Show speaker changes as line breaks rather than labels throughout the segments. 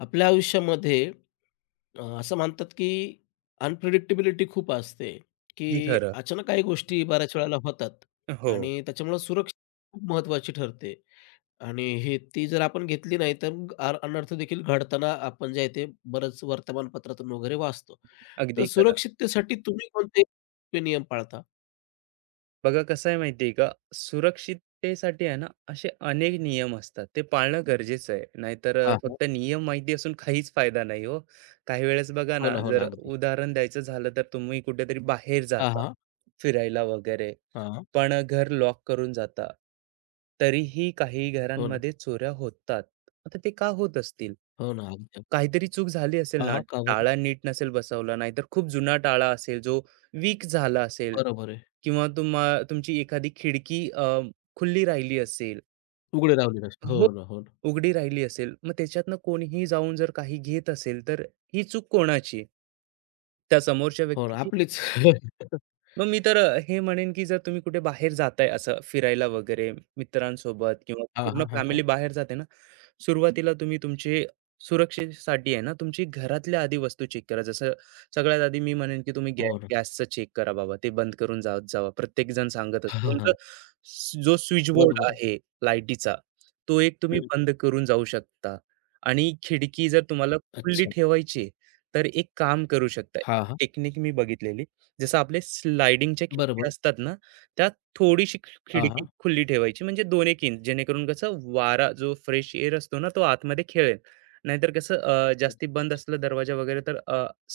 आपल्या आयुष्यामध्ये असं म्हणतात की अनप्रिडिक्टेबिलिटी खूप असते,
अगदी
की
खरं.
अचानक काही गोष्टी बऱ्याच वेळेला होतात
हो,
आणि त्याच्यामुळं सुरक्षा खूप महत्त्वाची ठरते आणि हे ती जर आपण घेतली नाही, तर मग अनर्थ देखील घडताना आपण जे आहे ते बरंच वर्तमानपत्रातून वगैरे वाचतो. तर
अगदी खरं.
सुरक्षिततेसाठी तुम्ही कोणते सोपे नियम पाळता?
बघा कसं आहे माहिती आहे का? सुरक्षिततेसाठी आहे ना असे अनेक नियम असतात, ते पाळणं गरजेचं आहे. नाहीतर
हां, हां.
फक्त नियम माहिती असून काहीच फायदा नाही हो. काही वेळेस बघा
हो
ना,
ना, हो ना.
जर
अगदी.
उदाहरण द्यायचं झालं तर तुम्ही कुठेतरी बाहेर
हां,
जाता,
हां.
फिरायला वगैरे,
हां,
पण घर लॉक करून जाता, तरीही काही
हो ना,
घरांमध्ये चोऱ्या होतात. आता ते का होत असतील?
हो ना. अगदी.
काहीतरी चूक झाली असेल
हां,
ना.
हां. का बरं?
टाळा नीट नसेल बसवला, नाहीतर खूप जुना टाळा असेल जो वीक झाला असेल,
बरोबर आहे.
किंवा तुमची एखादी खिडकी खुली राहिली असेल.
उघडे राहिली नसते.
हो,
हो ना, हो ना.
उघडी राहिली असेल, मग त्याच्यातनं कोणीही जाऊन जर काही घेत असेल, तर ही चूक कोणाची आहे? त्या समोरच्या
हो ना,
व्यक्तीची?
आपलीच.
मग मी तर हे म्हणेन, की जर तुम्ही कुठे बाहेर जाताय असं फिरायला वगैरे, मित्रांसोबत किंवा
हां,
पूर्ण
हां, हां, हां.
फॅमिली बाहेर जाते ना, सुरुवातीला तुम्ही तुमची सुरक्षेसाठी आहे ना, तुमची घरातल्या आधी वस्तू चेक करा. जसं सगळ्यात आधी मी म्हणेन, की तुम्ही गॅ
हो ना.
गॅसचं चेक करा बाबा. ते बंद करून जात जावा. प्रत्येकजण सांगत
हां,
असतो.
हां,
तुमचा
हां.
जो स्विच बोर्ड
बरोबर आहे.
आहे लाईटीचा, तो एक तुम्ही
हं.
बंद करून जाऊ शकता. आणि खिडकी जर तुम्हाला खुली
अच्छा.
ठेवायची तर एक काम करू शकता.
हां, हां.
टेक्निक मी बघितलेली. जसं आपले स्लायडिंगच्या खिडक्या
बरोबर.
असतात ना, त्या थोडीशी
हां,
खिडकी
हां.
खुली ठेवायची, म्हणजे 2 एक इंच, जेणेकरून कसं वारा जो फ्रेश एअर असतो ना, तो आतमध्ये खेळेल. नाहीतर कसं जास्ती बंद असलं दरवाजा वगैरे तर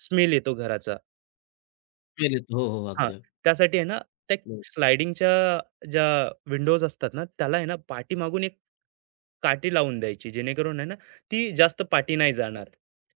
स्मेल येतो घराचा.
वेळेत. हो, हो.
हां,
अगदी, अगदी.
त्यासाठी आहे ना, त्या
हो.
स्लायडिंगच्या ज्या विंडोज असतात ना, त्याला आहे ना पाठीमागून एक काठी लावून द्यायची, जेणेकरून आहे ना, ती जास्त पाठी नाही जाणार.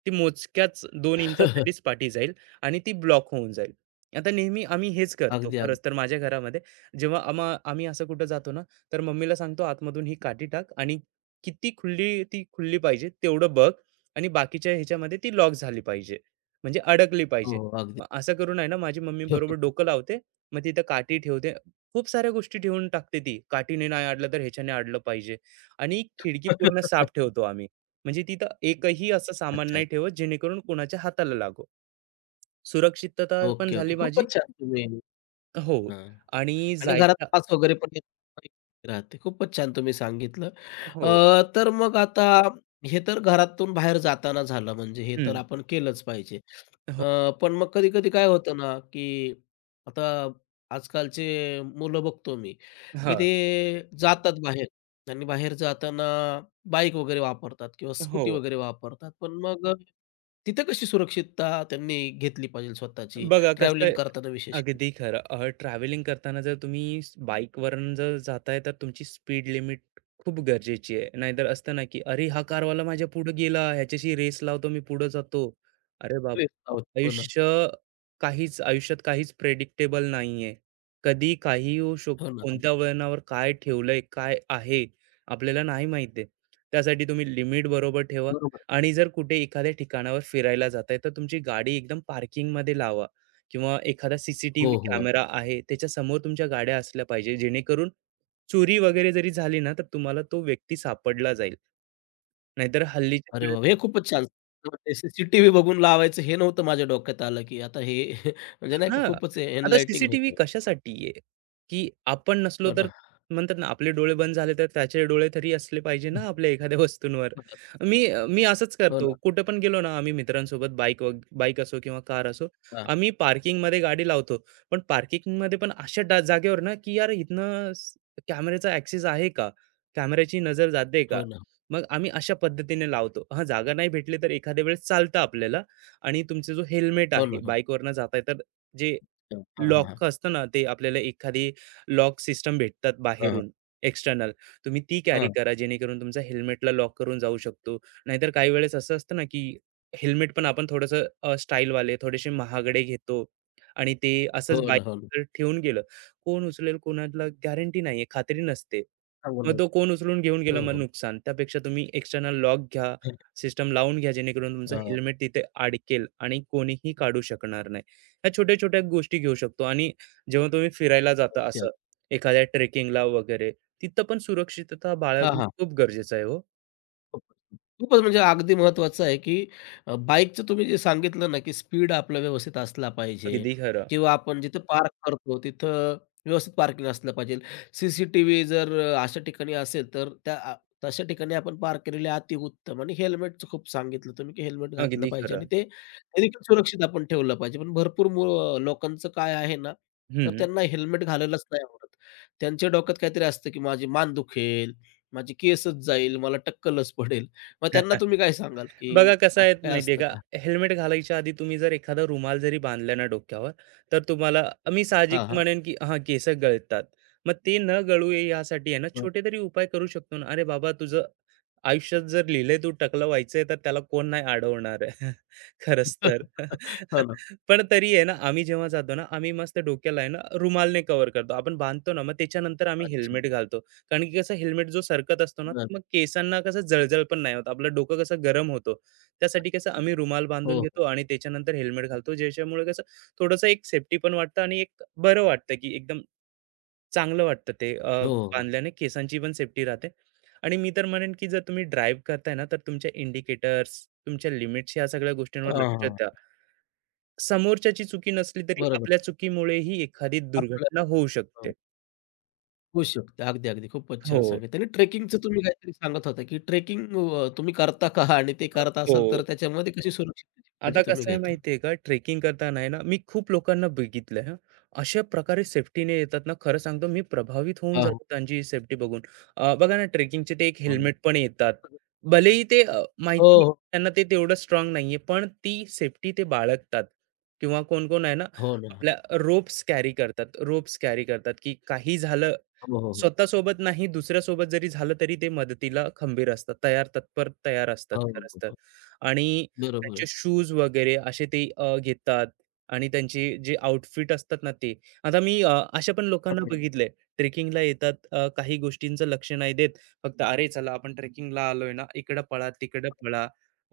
ती मोजक्याच 2 इंचासाठीच पाठी जाईल आणि ती ब्लॉक होऊन जाईल. आता नेहमी आम्ही हेच करतो
अगदी, अगदी.
खरंच तर, माझ्या घरामध्ये जेव्हा आम्ही असं कुठं जातो ना, तर मम्मीला सांगतो, आतमधून ही काठी टाक आणि किती खुली ती खुलली पाहिजे तेवढं बघ, आणि बाकीच्या ह्याच्यामध्ये ती लॉक झाली पाहिजे. म्हणजे अडकली
हो,
पाहिजे.
हो. अगदी.
मग असं करून आहे ना, माझी मम्मी बरोबर डोकं लावते. मग तिथं काठी ठेवते. खूप साऱ्या गोष्टी ठेवून टाकते ती. काठीने नाही अडलं तर ह्याच्याने अडलं पाहिजे. आणि खिडकी पूर्ण साफ ठेवतो आम्ही. म्हणजे तिथं एकही असं सामान
अच्छा, अच्छा.
नाही ठेवत, जेणेकरून कोणाच्या हाताला लागो. सुरक्षितता पण
ओके, ओके.
झाली माझी.
खूपच छान तुम्ही
हो.
हां.
आणि
आणि घरात
जायच्या
वास वगैरे पण येत नाही राहते. खूपच छान तुम्ही सांगितलं. अ,
हो.
तर मग आता हे तर घरातून बाहेर जाताना झालं म्हणजे हे तर
हं.
आपण केलंच पाहिजे.
हो.
पण मग कधी-कधी काय होतं ना, की आता आजकालचे मुलं बघतो मी, की
हां.
ते जातात बाहेर आणि बाहेर जाताना बाईक वगैरे वापरतात किंवा
हो.
स्कूटी वगैरे वापरतात. पण मग तिथं कशी सुरक्षितता त्यांनी घेतली पाहिजे स्वतःची
बघा कसं
ट्रॅव्हलिंग
आहे.
करताना विशेष?
अगदी खरं. ट्रॅव्हलिंग करताना जर तुम्ही बाईकवरून जर जाताय तर तुमची स्पीड लिमिट खूप गरजेची आहे. नाहीतर असतं ना, की "अरे, हा कारवाला माझ्या पुढे गेला, ह्याच्याशी रेस लावतो, मी पुढे जातो." अरे बाप!
करून? हो ना,
आयुष्य काहीच, आयुष्यात काहीच प्रेडिक्टेबल नाहीये. कधी काहीही होऊ
हो
शकतो.
ना.
कोणत्या वळणावर काय ठेवलंय, काय आहे, आपल्याला नाही माहिती आहे. त्यासाठी तुम्ही लिमिट बरोबर ठेवा
बरोबर.
आणि जर कुठे एखाद्या ठिकाणावर फिरायला जाताय, तर तुमची गाडी एकदम पार्किंगमध्ये लावा, किंवा एखादा सीसीटीव्ही
हो, हो.
कॅमेरा आहे, त्याच्यासमोर तुमच्या गाड्या असल्या पाहिजे. जेणेकरून चोरी वगैरे जरी झाली ना, तर तुम्हाला तो व्यक्ती सापडला जाईल. नाहीतर हल्लीच्या.
अरे वाह! हे खूपच छान. सीसीटीव्ही बघून लावायचं हे नव्हतं माझ्या डोक्यात आलं, की आता हे म्हणजे नाही का
हां.
खूपच
आता
एनलाइटिंग
सीसीटीव्ही
होतं.
कशासाठी आहे? की आपण नसलो
हो
तर,
ना.
म्हणतात ना, आपले डोळे बंद झाले तर त्याचे डोळे तरी असले पाहिजे ना आपल्या एखाद्या वस्तूंवर. मी मी असंच
हो
करतो.
ना.
कुठे पण गेलो ना आम्ही मित्रांसोबत, बाईक असो किंवा कार असो,
हां.
आम्ही पार्किंगमध्ये गाडी लावतो. पण पार्किंगमध्ये पण अशा जागेवर ना, की यार इथनं कॅमेऱ्याचा ॲक्सेस आहे का? कॅमेऱ्याची नजर जाते का?
हो ना.
मग आम्ही अशा पद्धतीने लावतो. हां, जागा नाही भेटली तर एखाद्या वेळेस चालतं आपल्याला. आणि तुमचं जो हेल्मेट
हो ना.
आहे,
हो
बाईकवरनं जाताय तर जे
ना. हां, हां, हां.
लॉक असतं ना, ते आपल्याला एखादी लॉक सिस्टम भेटतात
हां, हां.
बाहेरून, एक्स्टर्नल. तुम्ही ती कॅरी
हां.
करा, जेणेकरून तुमचा हेल्मेटला लॉक करून जाऊ शकतो. नाहीतर काही वेळेस असं असतं ना, की हेल्मेट पण आपण थोडंसं स्टाईलवाले थोडेसे महागडे घेतो आणि ते असंच
हो ना, हो ना.
बाईकवर ठेवून गेलं. कोण उचलेल कोणाला गॅरंटी नाहीये, खात्री नसते.
चांगलं
मग तो
आहे.
कोण उचलून घेऊन गेला
हो,
मग
हो.
नुकसान. त्यापेक्षा तुम्ही एक्स्टर्नल लॉक घ्या,
हां.
सिस्टम लावून घ्या, जेणेकरून तुमचं
हां.
हेल्मेट तिथे अडकेल आणि कोणीही काढू शकणार नाही. ह्या छोट्या-छोट्या गोष्टी घेऊ शकतो. आणि जेव्हा तुम्ही फिरायला जाता
त्यात.
असं एखाद्या ट्रेकिंगला वगैरे, तिथं पण सुरक्षितता
हां,
बाळगणं
हां.
खूप गरजेचं आहे हो.
खूपच खूपच म्हणजे अगदी महत्त्वाचं आहे, की बाईकचं तुम्ही जे सांगितलं ना, की स्पीड आपला व्यवस्थित असला पाहिजे
अगदी खरं,
किंवा आपण जिथं पार्क करतो तिथं व्यवस्थित पार्किंग असलं पाहिजे. CCTV जर अशा ठिकाणी असेल तर त्या तशा ठिकाणी आपण पार्क केलेले अतिउत्तम आणि हेल्मेटचं खूप सांगितलं तुम्ही, की हेल्मेट घातलं
अगदी
पाहिजे आणि
खरं.
ते ते देखील सुरक्षित आपण ठेवलं पाहिजे. पण भरपूर लोकांचं काय आहे ना, तर
हं.
त्यांना हेल्मेट घालायलाच नाही आवडत. त्यांच्या डोक्यात काहीतरी असतं, की माझी मान दुखेल माझी केसच जाईल, मला टक्कलच पडेल. मग त्यांना तुम्ही काय सांगाल,
बघा
की
कसं आहे
असं काय
माहिती
असतं
का,
का?
हेल्मेट घालायच्या आधी तुम्ही जर एखादा रुमाल जरी बांधला ना डोक्यावर, तर तुम्हाला मी साहजिक
हां, हां.
म्हणेन की हां, केस गळतात. मग ते न गळू यासाठी आहे ना
हं.
छोटे तरी उपाय करू शकतो ना. "अरे बाबा, तुझं आयुष्यात जर लिहिलंय तू टकलं व्हायचंय तर त्याला कोण नाही अडवणार आहे." खरंच तर.
हो ना.
पण तरी आहे ना, आम्ही जेव्हा जातो ना, आम्ही मस्त डोक्याला आहे ना रुमालने कव्हर करतो. आपण बांधतो ना, मग त्याच्यानंतर आम्ही
अच्छा.
हेल्मेट घालतो. कारण की कसं, हेल्मेट जो सरकत असतो ना,
बरं.
मग केसांना कसं जळजळ पण नाही होत. आपलं डोकं कसं गरम होतं. त्यासाठी कसं आम्ही रुमाल बांधून
हो, हो.
घेतो आणि त्याच्यानंतर हेल्मेट घालतो. ज्याच्यामुळे कसं थोडंसं एक सेफ्टी पण वाटतं आणि एक बरं वाटतं, की एकदम चांगलं वाटतं ते
हो, हो.
बांधल्याने केसांची पण सेफ्टी राहते. आणि मी तर म्हणेन, की जर तुम्ही ड्राईव्ह करताय ना, तर तुमच्या इंडिकेटर्स, तुमच्या लिमिट्स, ह्या सगळ्या गोष्टींवर
हां,
लक्ष
हां.
द्या. समोरच्याची चुकी नसली तरी
बरोबर.
आपल्या चुकीमुळेही एखादी
आपलं
दुर्घटना होऊ
हं.
शकते.
होऊ शकतं. अगदी, अगदी. खूपच छान
हो.
सांगितलं आणि ट्रेकिंगचं तुम्ही काहीतरी सांगत होता, की ट्रेकिंग तुम्ही करता का? आणि ते
अ,
करत असाल तर
हो.
त्याच्यामध्ये कशी सुरक्षिततेची काळजी
आता
तुम्ही
कसं आहे
घेता?
माहिती का, ट्रेकिंग करताना आहे ना, मी खूप लोकांना बघितलंय हां. अशा प्रकारे सेफ्टीने येतात ना, खरं सांगतो मी प्रभावित होऊन
हां, हां.
जातो त्यांची सेफ्टी बघून. बघा ना, ट्रेकिंगचे ते एक हेल्मेट पण येतात.
हो ना.
भलेही ते
हो,
माहिती
हो.
त्यांना ते तेवढं स्ट्राँग नाहीये, पण ती सेफ्टी ते बाळगतात. किंवा कोण-कोण आहे ना,
हो ना.
आपल्या रोप्स कॅरी करतात. रोप्स कॅरी करतात, की काही झालं
हो, हो, हो.
स्वतःसोबत नाही दुसऱ्यासोबत जरी झालं तरी ते मदतीला खंबीर असतात. तयार तत्पर तयार असतात
हो, हो.
खरंच तर.
हो.
आणि
बरोबर
त्यांचे
आहे.
शूज वगैरे असे ते घेतात आणि त्यांची जे आउटफिट असतात ना ते. आता मी अशा पण लोकांना
हं,
बघितलंय, ट्रेकिंगला येतात, काही गोष्टींचं लक्ष नाही देत. फक्त "अरे चला आपण ट्रेकिंगला आलोय ना, इकडं पळा, तिकडं पळा."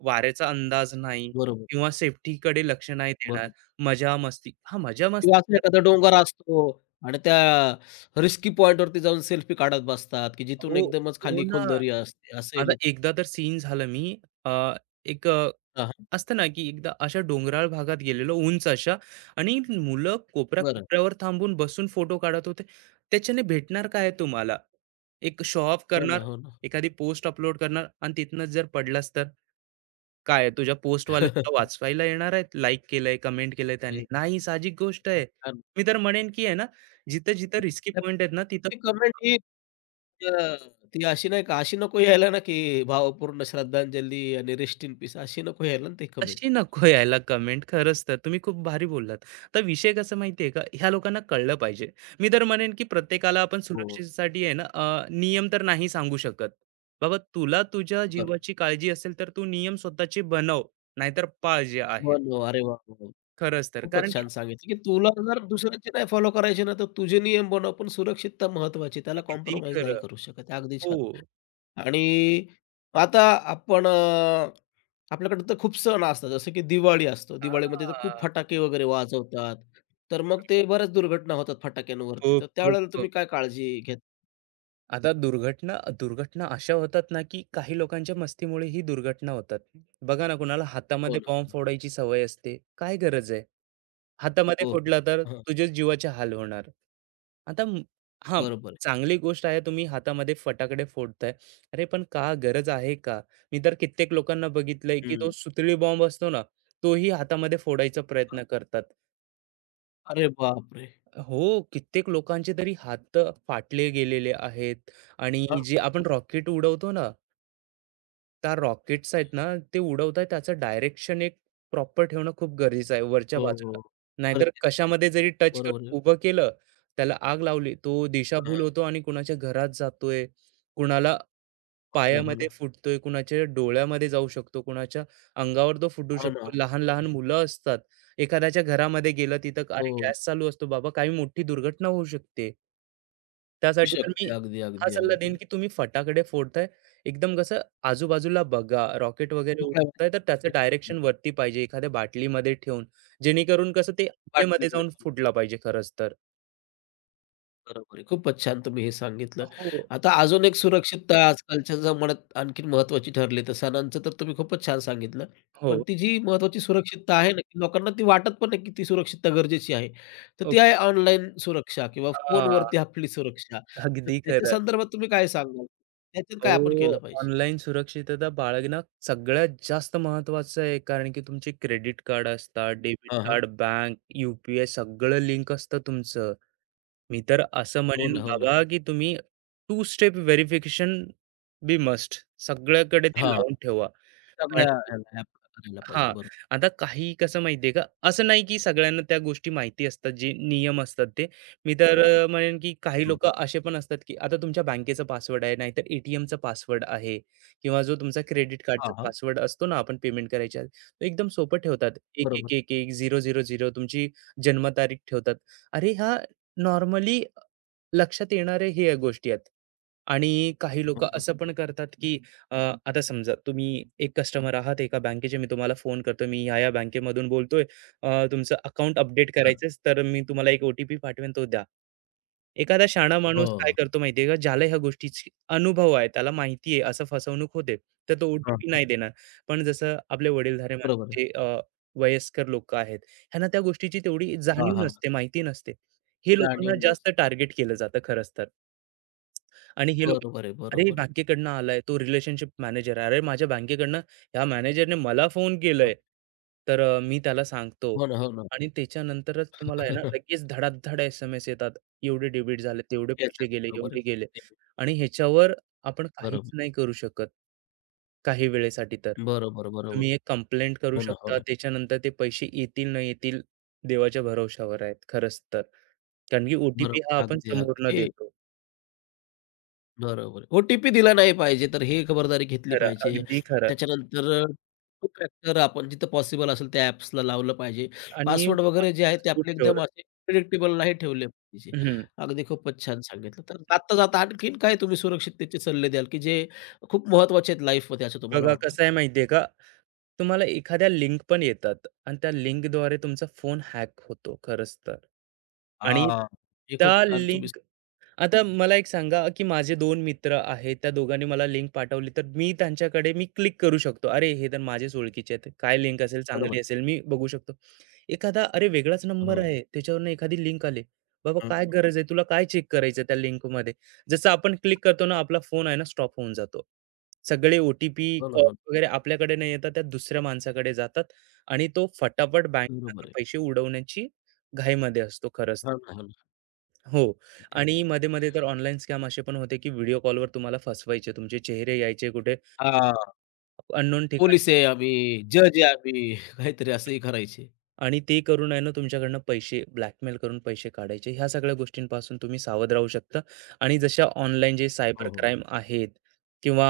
वाऱ्याचा अंदाज नाही
बरोबर.
किंवा सेफ्टीकडे लक्ष नाही देणार.
बरं.
मजा-मस्ती, हां,
किंवा असा
मजा-मस्ती.
एखादा डोंगर असतो आणि त्या रिस्की पॉइंटवरती जाऊन सेल्फी काढत बसतात, की जिथून
हो,
एकदमच
हो
खाली
ना.
खोल दरी असते. असे
आता
लोक
एकदा तर सीन झालं मी अ, एक
हां, हां.
असतं ना, की एकदा अशा डोंगराळ भागात गेलेलो, उंच अशा, आणि मुलं
बरं.
कोपऱ्या-कोपऱ्यावर थांबून बसून फोटो काढत होते. त्याच्याने भेटणार काय आहे तुम्हाला? एक शो ऑफ
हो ना,
करणार,
हो ना.
एखादी पोस्ट अपलोड करणार, आणि तिथनं जर पडलास तर काय आहे? तुझ्या पोस्टवाले तुला वाचवायला येणार आहेत? लाईक केलंय, कमेंट केलंय त्यांनी.
नाही,
नाही, साहजिक गोष्ट आहे.
खूप छान.
मी तर म्हणेन, की आहे ना, जिथं-जिथं रिस्की
तर
पॉइंट
ती
आहेत ना, तिथं फोटो,
कमेंट ही अ, ती अशी नाही का, अशी नको यायला ना, की भावपूर्ण श्रद्धांजली आणि रेस्ट इन पीस अशी नको यायला ना ती
तशी
कमेंट.
नको यायला कमेंट. खरंच तर तुम्ही खूप भारी बोललात. तर विषय कसा माहिती आहे का, ह्या लोकांना कळलं पाहिजे. मी तर म्हणेन की प्रत्येकाला आपण
हो,
सुरक्षेसाठी आहे ना, नियम तर नाही सांगू शकत. बाबा, तुला तुझ्या
बरं.
जीवाची काळजी असेल तर तू नियम स्वतःचे बनव, नाहीतर पाळ जे आहेत.
बनव. अरे वाह! वाह!
खरंच तर,
खूपच
कारण की
छान सांगितलं, की तुला जर दुसऱ्यांचे नाही फॉलो करायचे ना, तर तुझे नियम बनव, पण सुरक्षितता महत्त्वाची. त्याला
अगदी
कॉम्प्रोमाईज नाही
खरं.
करू शकत. अगदी
हो.
छान. आणि आता आपण आपल्याकडे तर खूप सण असतात, जसं की दिवाळी असतो. दिवाळीमध्ये तर खूप
हां.
फटाके वगैरे वाजवतात. तर मग ते बऱ्याच दुर्घटना होतात फटाक्यांवरती.
खूप,
तर त्यावेळेला
खूप.
तुम्ही काय काळजी घेता?
आता दुर्घटना दुर्घटना अशा होतात ना, की काही लोकांच्या मस्तीमुळे ही दुर्घटना होतात. बघा ना, कुणाला
हो
हातामध्ये
ना.
बॉम्ब फोडायची सवय असते. काय गरज आहे? हातामध्ये
हो, हो.
फोडला तर
हां,
तुझ्याच जीवाचे हाल होणार. आता म हां,
बरोबर आहे.
चांगली गोष्ट आहे तुम्ही हातामध्ये फटाकडे फोडताय. अरे पण का गरज आहे का? मी तर कित्येक लोकांना बघितलंय, की तो
हं.
सुतळी बॉम्ब असतो ना, तोही हातामध्ये फोडायचा
अ,
प्रयत्न करतात.
अरे बापरे!
हो, कित्येक लोकांचे तरी हात फाटले गेलेले आहेत. आणि
हां.
जे आपण रॉकेट उडवतो ना, त्या रॉकेट्स आहेत ना, ते उडवताय त्याचं डायरेक्शन एक प्रॉपर ठेवणं खूप गरजेचं आहे वरच्या
हो,
बाजूला.
हो.
नाहीतर
गरजेचं.
कशामध्ये जरी टच
बरोबर आहे.
करून उभं केलं, त्याला आग लावली, तो दिशाभूल
हां.
होतो आणि कुणाच्या घरात जातोय, कुणाला
हो ना, हो
पायामध्ये
ना.
फुटतोय, कुणाच्या डोळ्यामध्ये जाऊ शकतो, कुणाच्या अंगावर तो फुटू
हो ना.
शकतो. लहान-लहान
अगदी.
मुलं असतात. एखाद्याच्या घरामध्ये गेलं तिथं अरे
हो.
गॅस चालू असतो बाबा, काही मोठी दुर्घटना होऊ शकते.
होऊ
त्यासाठी तर मी
शकते. अगदी,
हा
अगदी,
सल्ला देईन,
अगदी.
की तुम्ही फटाकडे फोडताय, एकदम कसं आजूबाजूला बघा. रॉकेट वगैरे
तू काय म्हणते?
उडतंय तर त्याचं डायरेक्शन वरती पाहिजे, एखाद्या बाटलीमध्ये ठेवून, जेणेकरून कसं ते हवेमध्ये जाऊन
बाटलीमध्ये
फुटला पाहिजे खरंच तर.
बरोबर आहे. खूपच छान तुम्ही हे सांगितलं.
हो,
आता अजून एक सुरक्षितता आजकालच्या जमान्यात आणखीन महत्त्वाची ठरली. तर सणांचं तर तुम्ही खूपच छान सांगितलं. पण
हो.
ती जी महत्त्वाची सुरक्षितता आहे ना, की लोकांना ती वाटत पण नाही, की ती सुरक्षितता गरजेची आहे. तर ती आहे
ओके.
ऑनलाईन सुरक्षा किंवा
हां,
फोनवरती आपली सुरक्षा. तर
अगदी
त्याच्या
खरं.
संदर्भात तुम्ही काय सांगाल? त्याच्यात काय आपण केलं
हो,
पाहिजे?
ऑनलाईन सुरक्षितता बाळगणं सगळ्यात जास्त महत्त्वाचं आहे. कारण की तुमचे क्रेडिट कार्ड असतात, डेबिट
हां, हां.
कार्ड, बँक, यू पी सगळं लिंक असतं तुमचं. मी तर असं
हो
म्हणेन
ना, हो ना.
बाबा, की तुम्ही two step verification be must सगळ्याकडे ते
हां.
लावून ठेवा.
सगळ्या
कारण
ह्याला ॲपला करायला पाहिजे.
हां.
बरोबर,
आता काही कसं माहितीये का, असं नाही की सगळ्यांना त्या गोष्टी माहिती असतात, जे नियम असतात ते. मी तर
बरोबर.
म्हणेन की काही
हं, हं.
लोकं असे पण असतात, की आता तुमच्या बँकेचा पासवर्ड आहे, नाहीतर पासवर्ड आहे, किंवा जो तुमचा क्रेडिट कार्डचा
हां, हां.
पासवर्ड असतो ना, आपण पेमेंट करायच्या आधी, तो एकदम सोपं ठेवतात.
बरोबर.
1111, 000, तुमची जन्मतारीख ठेवतात. अरे, हा नॉर्मली लक्षात येणाऱ्या ह्या गोष्टी आहेत. आणि काही
हो,
लोकं
हो.
असं पण करतात, की अ, आता समजा तुम्ही एक कस्टमर आहात एका बँकेचे. मी तुम्हाला फोन करतो, मी ह्या-ह्या बँकेमधून बोलतोय. तुमचं अकाउंट अपडेट
तर
करायचंच, तर मी तुम्हाला एक ओ-टी-पी पाठवेन, तो द्या. एखादा शाणा
हो.
माणूस काय करतो माहितीये का? ज्याला ह्या गोष्टीची अनुभव आहे, त्याला माहिती आहे असं फसवणूक होते, तर तो
हां,
ओ-टी-पी
हां.
नाही देणार. पण जसं आपले वडीलधारे
बरोबर
माणसं
आहे.
जे वयस्कर लोकं आहेत, ह्यांना त्या गोष्टीची तेवढी
हां,
जाणीव
हां.
नसते, माहिती नसते. हे लोकांना
जाणीव
जास्त
नसते.
टार्गेट केलं जातं खरंच तर. आणि हे लोकं,
बरोबर आहे,
"अरे,
बरोबर आहे.
बँकेकडनं आलाय, तो रिलेशनशिप मॅनेजर आहे. अरे, माझ्या बँकेकडनं ह्या मॅनेजरने मला फोन
हो,
केलाय, तर मी त्याला सांगतो."
हो ना, हो ना.
आणि त्याच्यानंतरच तुम्हाला आहे ना, लगेच धडाधड एस-एम-एस येतात. एवढे डेबिट झाले, तेवढे पैसे
याच्यात
गेले,
बरोबर आहे.
एवढे गेले,
ते
आणि ह्याच्यावर आपण काहीच
बरोबर.
नाही करू शकत. काही वेळेसाठी तर.
बरोबर, बरोबर.
तुम्ही एक कंप्लेंट करू
हो ना, हो
शकता.
ना.
त्याच्यानंतर ते पैसे येतील, नाही येतील, देवाच्या भरवशावर आहेत खरंच तर. कारण की ओ टी हा
बरोबर.
आपण
अगदी, अगदी.
समोरनं
हे
देतो.
बरोबर OTP दिला नाही पाहिजे, तर हे खबरदारी घेतली
खरं,
पाहिजे.
अगदी खरं,
त्याच्यानंतर टू फॅक्टर आपण जिथं पॉसिबल असेल त्या ॲप्सला लावलं पाहिजे.
आणि
पासवर्ड वगैरे जे आहेत ते
पासबुक
आपले
ठेवलं.
एकदम असे प्रिडिक्टेबल नाही ठेवले पाहिजे.
हं.
अगदी खूपच छान सांगितलं. तर जाता-जाता आणखीन काय तुम्ही सुरक्षिततेचे सल्ले द्याल, की जे खूप महत्त्वाचे आहेत लाईफमध्ये असं तुम्हाला
बघा
वाटतं?
कसं आहे माहिती का? तुम्हाला एखाद्या लिंक पण येतात आणि त्या लिंकद्वारे तुमचा फोन हॅक होतो खरंच तर. आणि
हां. हे खूप
त्या
छान तुम्ही
लिंक आता मला एक सांगा, की माझे दोन मित्र आहेत, त्या दोघांनी मला लिंक पाठवली तर मी त्यांच्याकडे मी क्लिक करू शकतो, अरे हे तर माझेच ओळखीचे आहेत, काय लिंक असेल
बरोबर.
चांगली असेल मी बघू शकतो. एखादा अरे, वेगळाच नंबर
हो.
आहे त्याच्यावरनं एखादी लिंक आली, बाबा
हं,
काय गरज आहे तुला काय चेक करायचं त्या लिंकमध्ये? जसं आपण क्लिक करतो ना, आपला फोन आहे ना स्टॉप होऊन जातो, सगळे
हो ना,
कॉल
हो ना.
वगैरे आपल्याकडे नाही येतात, त्या दुसऱ्या माणसाकडे जातात, आणि तो फटाफट
बरोबर
बँकेत
आहे.
पैसे उडवण्याची घाईमध्ये असतो खरंच तर.
हो ना, हो ना.
हो.
अगदी, अगदी.
आणि मध्ये-मध्ये तर ऑनलाईन स्कॅम असे पण होते, की व्हिडिओ कॉलवर तुम्हाला फसवायचे. तुमचे चेहरे यायचे कुठे
हां.
अननोन ठिकाणी,
पोलिस आहे आम्ही, जज आहे आम्ही, काहीतरी असंही करायचे.
आणि ते करून आहे ना तुमच्याकडनं पैसे ब्लॅकमेल करून पैसे काढायचे. ह्या सगळ्या गोष्टींपासून तुम्ही सावध राहू शकता. आणि जशा ऑनलाईन जे सायबर
हो, हो.
क्राईम आहेत किंवा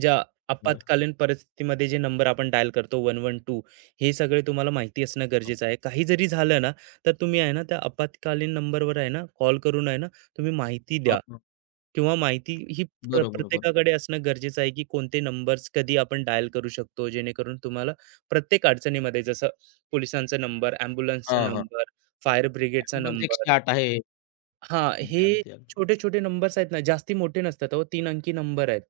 ज्या
बरं.
आपत्कालीन परिस्थितीमध्ये जे नंबर आपण डायल करतो, 112, हे सगळे तुम्हाला माहिती असणं
हां.
गरजेचं आहे. काही जरी झालं ना, तर तुम्ही आहे ना त्या आपत्कालीन नंबरवर आहे ना कॉल करून आहे ना तुम्ही माहिती द्या,
हां,
किंवा माहिती ही
बरोबर, बरोबर.
प्रत्येकाकडे असणं गरजेचं आहे, की कोणते नंबर्स कधी आपण डायल करू शकतो, जेणेकरून तुम्हाला प्रत्येक अडचणीमध्ये, जसं पोलिसांचा नंबर, ॲम्ब्युलन्सचा
हां, हां.
नंबर, फायर ब्रिगेडचा
ॲम्ब्युलन्स
नंबर.
108 आहे.
हां, हे
अगदी, अगदी, अगदी.
छोटे-छोटे नंबर्स आहेत ना, जास्ती मोठे नसतात अहो, तीन अंकी नंबर आहेत.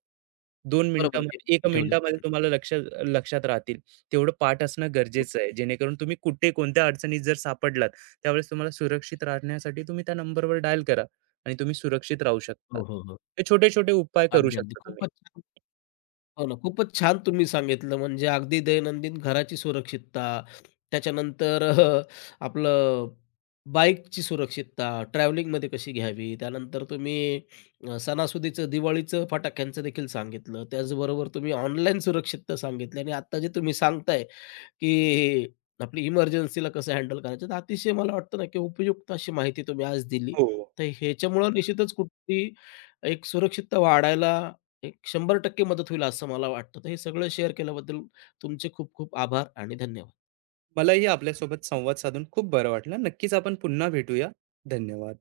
2
बरोबर ते
मिनिटामध्ये, 1
ठेवलेत
मिनिटामध्ये
त्यांनी.
तुम्हाला लक्षात राहतील. तेवढं पाठ असणं गरजेचं आहे. जेणेकरून तुम्ही कुठे, कोणत्या अडचणीत जर सापडलात, त्यावेळेस तुम्हाला सुरक्षित राहण्यासाठी तुम्ही त्या नंबरवर डायल करा आणि तुम्ही सुरक्षित राहू शकता.
हो, हो, हो.
हे छोटे-छोटे उपाय करू
अगदी, अगदी.
शकता तुम्ही.
खूपच छान हो ना. खूपच छान तुम्ही सांगितलं. म्हणजे अगदी दैनंदिन घराची सुरक्षितता, त्याच्यानंतर आपलं बाईकची सुरक्षितता, ट्रॅव्हलिंगमध्ये कशी घ्यावी, त्यानंतर तुम्ही सणासुदीचं, दिवाळीचं, फटाक्यांचं देखील सांगितलं. त्याचबरोबर तुम्ही ऑनलाईन सुरक्षितता सांगितली आणि आत्ता जे तुम्ही सांगताय, की आपली इमर्जन्सीला कसं हँडल करायचं. तर अतिशय मला वाटतं ना, की उपयुक्त अशी माहिती तुम्ही आज दिली.
हो.
तर ह्याच्यामुळं निश्चितच कुठली एक सुरक्षितता वाढायला एक 100% मदत होईल असं मला वाटतं. तर हे सगळं शेअर केल्याबद्दल तुमचे खूप खूप आभार आणि धन्यवाद.
मलाही आपल्यासोबत संवाद साधून खूप बरं वाटलं. नक्कीच आपण पुन्हा भेटूया. धन्यवाद.